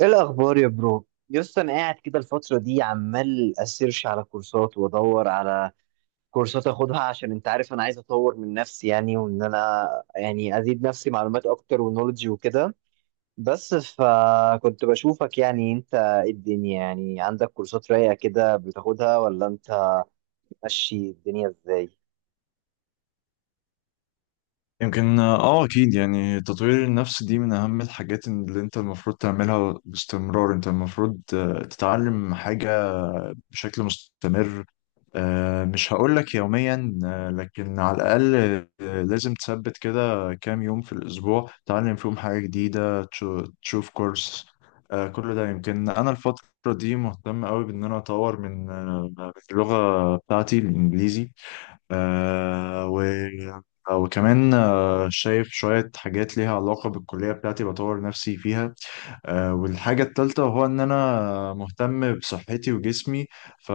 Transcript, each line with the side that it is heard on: right: ايه الاخبار يا برو؟ يس، انا قاعد كده الفتره دي عمال اسيرش على كورسات وادور على كورسات اخدها، عشان انت عارف انا عايز اطور من نفسي يعني، وان انا يعني ازيد نفسي معلومات اكتر ونولج وكده. بس فكنت بشوفك، يعني انت إيه الدنيا؟ يعني عندك كورسات رايقه كده بتاخدها، ولا انت ماشي الدنيا ازاي؟
left: يمكن اكيد يعني تطوير النفس دي من اهم الحاجات اللي انت المفروض تعملها باستمرار. انت المفروض تتعلم حاجة بشكل مستمر. مش هقولك يوميا، لكن على الاقل لازم تثبت كده كام يوم في الاسبوع تتعلم فيهم حاجة جديدة، تشوف كورس. كل ده. يمكن انا الفترة دي مهتم قوي بان انا اطور من اللغة بتاعتي الانجليزي، آه و... وكمان شايف شوية حاجات ليها علاقة بالكلية بتاعتي بطور نفسي فيها. والحاجة التالتة هو إن أنا مهتم بصحتي وجسمي، ف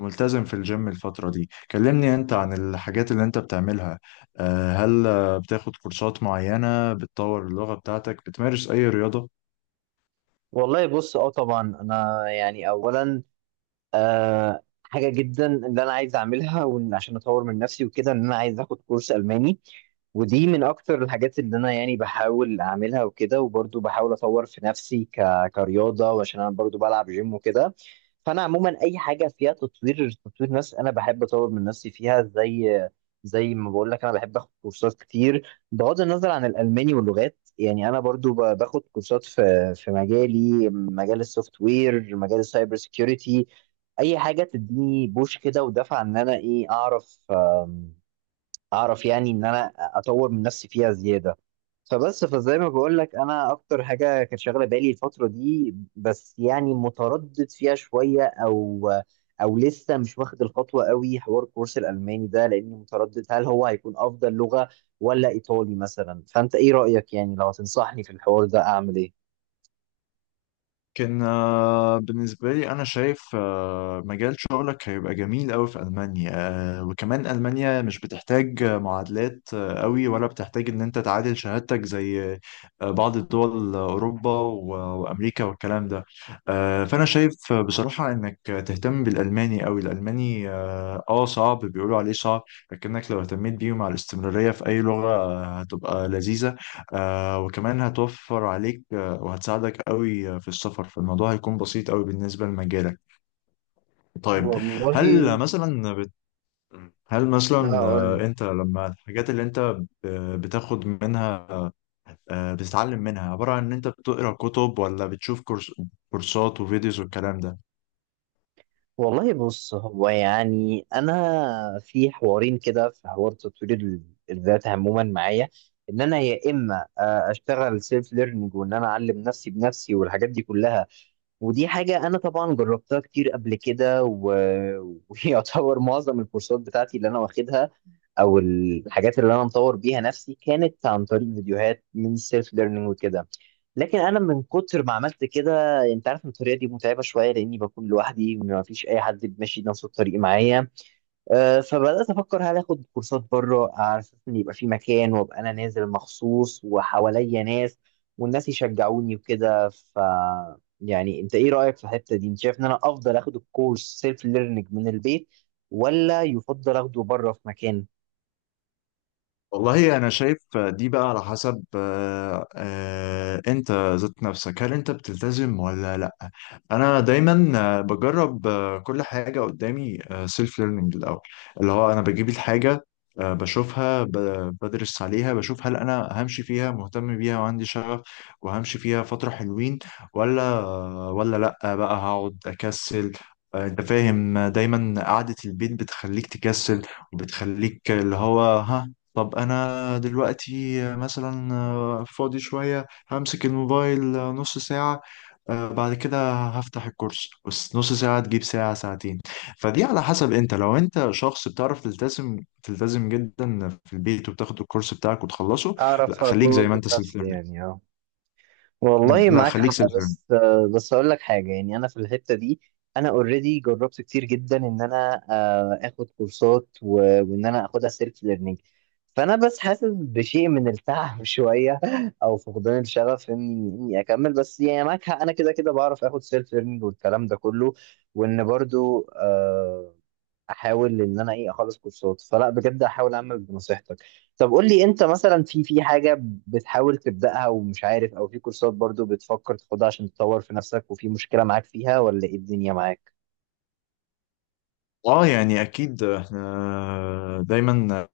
left: ملتزم في الجيم الفترة دي. كلمني أنت عن الحاجات اللي أنت بتعملها. هل بتاخد كورسات معينة بتطور اللغة بتاعتك؟ بتمارس أي رياضة؟
right: والله بص، اه، طبعا انا يعني اولا حاجة جدا اللي أنا عايز أعملها، وإن عشان أطور من نفسي وكده، إن أنا عايز آخد كورس ألماني، ودي من أكتر الحاجات اللي أنا يعني بحاول أعملها وكده. وبرضه بحاول أطور في نفسي كرياضة، وعشان أنا برضه بلعب جيم وكده. فأنا عموما أي حاجة فيها تطوير نفس أنا بحب أطور من نفسي فيها، زي ما بقول لك أنا بحب آخد كورسات كتير بغض النظر عن الألماني واللغات. يعني انا برضو باخد كورسات في مجالي، مجال السوفت وير، مجال السايبر سيكيورتي. اي حاجه تديني بوش كده ودفع ان انا ايه اعرف، اعرف يعني ان انا اطور من نفسي فيها زياده. فبس فزي ما بقول لك انا اكتر حاجه كانت شاغله بالي الفتره دي، بس يعني متردد فيها شويه، او لسه مش واخد الخطوه قوي، حوار الكورس الالماني ده، لاني متردد هل هو هيكون افضل لغه ولا ايطالي مثلا. فانت ايه رايك؟ يعني لو هتنصحني في الحوار ده اعمل ايه؟
left: كان بالنسبة لي أنا شايف مجال شغلك هيبقى جميل أوي في ألمانيا. وكمان ألمانيا مش بتحتاج معادلات أوي، ولا بتحتاج إن أنت تعادل شهادتك زي بعض الدول. وأمريكا والكلام ده. فأنا شايف بصراحة إنك تهتم بالألماني أوي. الألماني صعب، بيقولوا عليه صعب، لكنك لو اهتميت بيه مع الاستمرارية في أي لغة هتبقى لذيذة. وكمان هتوفر عليك وهتساعدك قوي في السفر. فالموضوع هيكون بسيط قوي بالنسبة لمجالك. طيب،
right: والله
left: هل مثلا بت... هل مثلا
right: هقول
left: انت لما الحاجات اللي انت ب- بتاخد منها بتتعلم منها عبارة عن ان انت بتقرا كتب، ولا بتشوف كورسات وفيديوز والكلام ده؟
right: والله بص، هو يعني انا في حوارين كده، في حوار تطوير الذات عموما معايا، ان انا يا اما اشتغل سيلف ليرنينج وان انا اعلم نفسي بنفسي والحاجات دي كلها. ودي حاجه انا طبعا جربتها كتير قبل كده ويعتبر معظم الكورسات بتاعتي اللي انا واخدها او الحاجات اللي انا مطور بيها نفسي كانت عن طريق فيديوهات من السيلف ليرنينج وكده. لكن انا من كتر ما عملت كده، انت عارف إن الطريقه دي متعبه شويه لاني بكون لوحدي، ما فيش اي حد ماشي نفس الطريق معايا. فبدات افكر هل اخد كورسات بره، على اساس ان يبقى في مكان وابقى انا نازل مخصوص وحواليا ناس والناس يشجعوني وكده. ف يعني انت ايه رايك في الحته دي؟ انت شايف ان انا افضل اخد الكورس سيلف ليرنينج من البيت، ولا يفضل اخده بره في مكان؟
left: والله انا شايف دي بقى على حسب انت ذات نفسك، هل انت بتلتزم ولا لا. انا دايما بجرب كل حاجه قدامي سيلف ليرنينج الاول. اللي هو انا بجيب الحاجه بشوفها، بدرس عليها، بشوف هل انا همشي فيها، مهتم بيها وعندي شغف وهمشي فيها فتره حلوين، ولا لا بقى هقعد اكسل. انت فاهم؟ دايما قعدة البيت بتخليك تكسل، وبتخليك اللي هو ها. طب انا دلوقتي مثلا فاضي شوية، همسك الموبايل نص ساعة، بعد كده هفتح الكورس. بس نص ساعة تجيب ساعة، ساعتين. فدي على حسب. انت لو انت شخص بتعرف تلتزم، تلتزم جدا في البيت وبتاخد الكورس بتاعك وتخلصه.
right: اعرف
left: لا، خليك
right: اكون
left: زي ما
right: اظبط
left: انت سيلف
right: نفسي
left: ليرنينج.
right: يعني، اه. والله
left: لا،
right: معاك
left: خليك
right: حق.
left: سيلف.
right: بس اقول لك حاجه، يعني انا في الحته دي انا اوريدي جربت كتير جدا ان انا اخد كورسات، وان انا اخدها سيلف ليرنينج. فانا بس حاسس بشيء من التعب شويه، او فقدان الشغف اني اكمل. بس يعني معاك حق، انا كده كده بعرف اخد سيلف ليرنينج والكلام ده كله. وان برضو احاول ان انا ايه اخلص كورسات، فلا بجد احاول اعمل بنصيحتك. طب قول لي انت مثلا، في حاجه بتحاول تبداها ومش عارف، او في كورسات برضو بتفكر تاخدها عشان تطور في نفسك وفي مشكله معاك فيها، ولا ايه الدنيا معاك؟
left: اه، يعني اكيد احنا دايما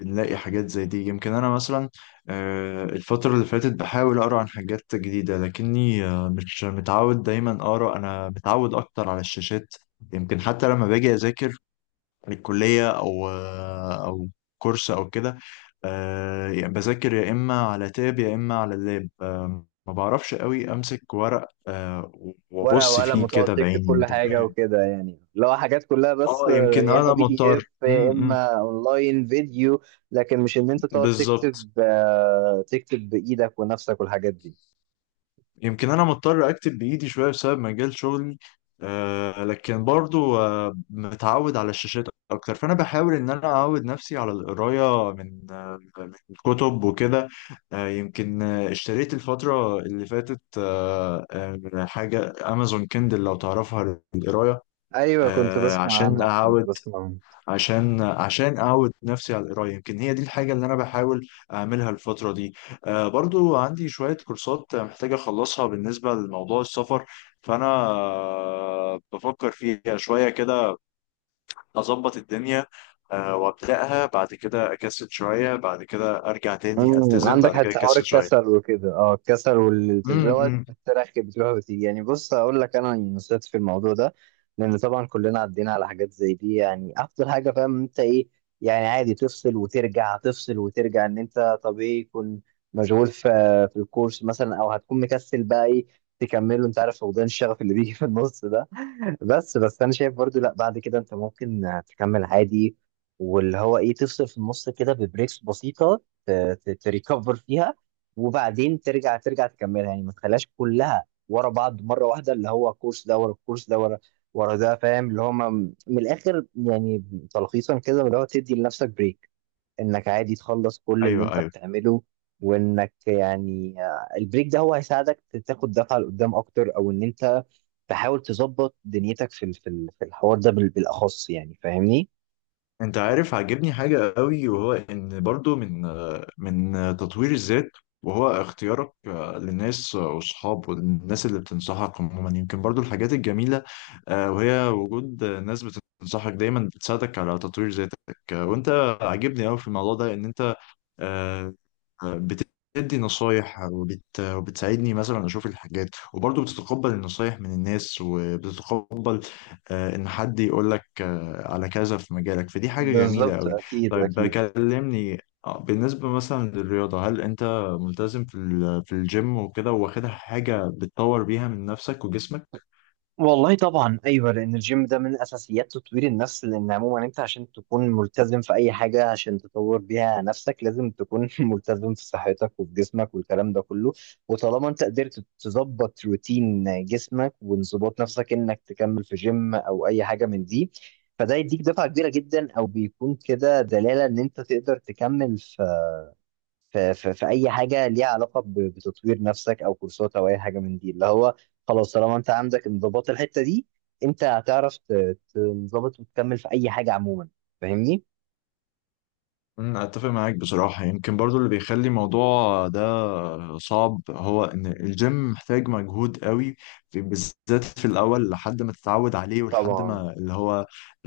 left: بنلاقي حاجات زي دي. يمكن انا مثلا الفترة اللي فاتت بحاول اقرا عن حاجات جديدة، لكني مش متعود دايما اقرا، انا متعود اكتر على الشاشات. يمكن حتى لما باجي اذاكر للكلية، او او كورس او كده يعني بذاكر يا اما على تاب يا اما على اللاب. ما بعرفش قوي امسك ورق
right: ورقه
left: وابص
right: وقلم
left: فيه
right: وتقعد
left: كده
right: تكتب
left: بعيني.
right: كل
left: انت
right: حاجه
left: فاهم؟
right: وكده، يعني لو حاجات كلها، بس
left: اه، يمكن
right: يا اما
left: انا
right: بي دي
left: مضطر.
right: اف يا اما اونلاين فيديو، لكن مش ان انت تقعد تكتب،
left: بالظبط.
right: تكتب بايدك ونفسك والحاجات دي.
left: يمكن انا مضطر اكتب بايدي شويه بسبب مجال شغلي، لكن برضو متعود على الشاشات اكتر. فانا بحاول ان انا اعود نفسي على القرايه من من كتب وكده. يمكن اشتريت الفتره اللي فاتت حاجه امازون كندل، لو تعرفها، للقرايه
right: ايوه، كنت بسمع
left: عشان
right: عنها، كنت
left: اعود
right: بسمع عنها.
left: عشان عشان اعود نفسي على القرايه. يمكن هي دي الحاجه اللي انا بحاول اعملها الفتره دي. برضو عندي شويه كورسات محتاج اخلصها بالنسبه لموضوع السفر، فانا بفكر فيها شويه كده، اظبط الدنيا وابداها. بعد كده اكسل شويه، بعد كده ارجع تاني
right: امم،
left: التزم،
right: عندك
left: بعد كده
right: حتى حوار
left: اكسل شويه.
right: الكسل وكده، اه، الكسل والالتزام دوت،
left: امم
right: بتروح وتيجي يعني. بص اقول لك انا نصيحتي في الموضوع ده، لان طبعا كلنا عدينا على حاجات زي دي. يعني افضل حاجه، فاهم انت ايه؟ يعني عادي تفصل وترجع، تفصل وترجع، ان انت طبيعي يكون مشغول في الكورس مثلا، او هتكون مكسل بقى ايه تكمله، انت عارف، فقدان الشغف اللي بيجي في النص ده. بس انا شايف برضو لا، بعد كده انت ممكن تكمل عادي، واللي هو ايه، تفصل في النص كده ببريكس بسيطه، ت- تريكفر فيها، وبعدين ترجع تكملها. يعني ما تخليهاش كلها ورا بعض مره واحده، اللي هو الكورس ده ورا الكورس ده ورا ورا ده، فاهم اللي هو، من الاخر يعني، تلخيصا كده، اللي هو تدي لنفسك بريك، انك عادي تخلص كل اللي
left: ايوه،
right: انت
left: ايوه.
right: بتعمله. وانك يعني، البريك ده هو هيساعدك تاخد دفعة لقدام اكتر، او ان انت تحاول تظبط دنيتك في الحوار ده بالاخص، يعني فاهمني؟
left: انت عارف عاجبني حاجة قوي، وهو ان برضو من من تطوير الذات وهو اختيارك للناس واصحاب والناس اللي بتنصحك عموما. يمكن برضو الحاجات الجميلة وهي وجود ناس بتنصحك دايما، بتساعدك على تطوير ذاتك. وانت عاجبني قوي في الموضوع ده ان انت آه، بتدي نصايح وبتساعدني مثلا اشوف الحاجات، وبرضه بتتقبل النصايح من الناس، وبتتقبل ان حد يقول لك على كذا في مجالك. فدي حاجة جميلة
right: بالظبط،
left: قوي.
right: اكيد
left: طيب،
right: اكيد.
left: كلمني بالنسبة مثلا للرياضة. هل انت ملتزم في الجيم وكده؟ واخدها حاجة بتطور بيها من نفسك وجسمك؟
right: والله طبعا ايوه، لان الجيم ده من اساسيات تطوير النفس. لان عموما انت عشان تكون ملتزم في اي حاجه عشان تطور بيها نفسك، لازم تكون ملتزم في صحتك وفي جسمك والكلام ده كله. وطالما انت قدرت تظبط روتين جسمك وانضباط نفسك انك تكمل في جيم او اي حاجه من دي، فده يديك دفعه كبيره جدا، او بيكون كده دلاله ان انت تقدر تكمل في اي حاجه ليها علاقه بتطوير نفسك، او كورسات او اي حاجه من دي، اللي هو خلاص طالما انت عندك انضباط الحته دي، انت هتعرف تنضبط وتكمل في اي حاجه عموما، فاهمني؟
left: أمم، اتفق معاك بصراحة. يمكن برضو اللي بيخلي الموضوع ده صعب هو ان الجيم محتاج مجهود قوي في، بالذات في الاول، لحد ما تتعود عليه ولحد
right: طبعا
left: ما اللي هو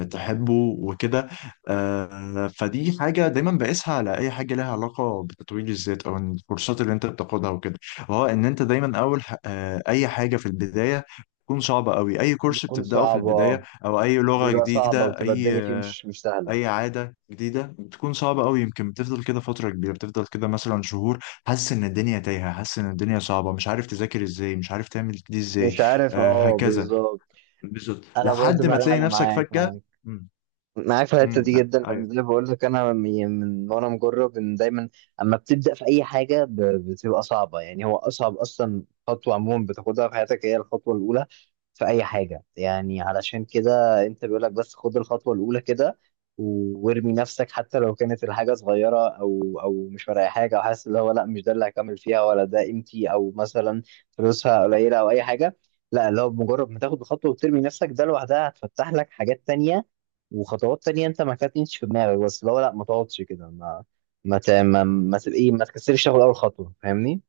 left: تحبه وكده. فدي حاجة دايما بقيسها على اي حاجة لها علاقة بتطوير الذات، او إن الكورسات اللي انت بتاخدها وكده. هو ان انت دايما اول اي حاجة في البداية تكون صعبة قوي. أي كورس
right: بتكون
left: بتبدأه في البداية،
right: صعبه،
left: أو أي لغة
right: بيبقى صعبه
left: جديدة،
right: وتبقى
left: أي
right: الدنيا فيه مش سهله.
left: اي عاده جديده بتكون صعبه قوي. يمكن بتفضل كده فتره كبيره، بتفضل كده مثلا شهور حاسس ان الدنيا تايهه، حاسس ان الدنيا صعبه، مش عارف تذاكر ازاي، مش عارف تعمل دي ازاي،
right: مش عارف، اه
left: هكذا،
right: بالظبط.
left: بالظبط،
right: انا برضو
left: لحد ما
right: بقى، لا
left: تلاقي
right: انا
left: نفسك
right: معاك
left: فجاه.
right: معاك
left: امم
right: معاك في الحته
left: امم.
right: دي جدا، لان زي ما بقول لك انا من وانا مجرب ان دايما اما بتبدا في اي حاجه، بتبقى صعبه. يعني هو اصعب اصلا خطوه عموما بتاخدها في حياتك هي الخطوه الاولى في اي حاجه، يعني علشان كده انت بيقول لك بس خد الخطوه الاولى كده، وارمي نفسك، حتى لو كانت الحاجه صغيره، او مش فارقه حاجه، او حاسس اللي هو لا مش ده اللي هكمل فيها، ولا ده قيمتي، او مثلا فلوسها قليله او اي حاجه. لا، اللي هو بمجرد ما تاخد الخطوه وترمي نفسك ده لوحدها هتفتح لك حاجات تانية وخطوات تانية انت ما كانتش في دماغك. بس لو لا ما تقعدش كده، ما تبقى ايه، ما تكسرش، تاخد اول خطوه، فاهمني؟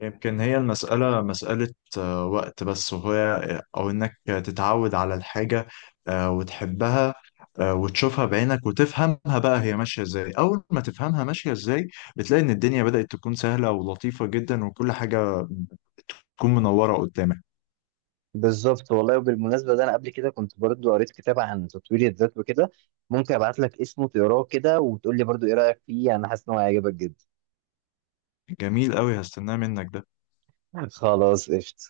left: يمكن هي المسألة مسألة وقت بس، وهي أو إنك تتعود على الحاجة وتحبها وتشوفها بعينك وتفهمها بقى هي ماشية إزاي. أول ما تفهمها ماشية إزاي بتلاقي إن الدنيا بدأت تكون سهلة ولطيفة جدا، وكل حاجة تكون منورة قدامك.
right: بالظبط. والله وبالمناسبه ده، انا قبل كده كنت برضو قريت كتاب عن تطوير الذات وكده، ممكن ابعت لك اسمه تقراه كده وتقول لي برضو ايه رايك فيه. انا حاسس ان هو هيعجبك جدا.
left: جميل أوي، هستناه منك ده.
right: خلاص، قشطه.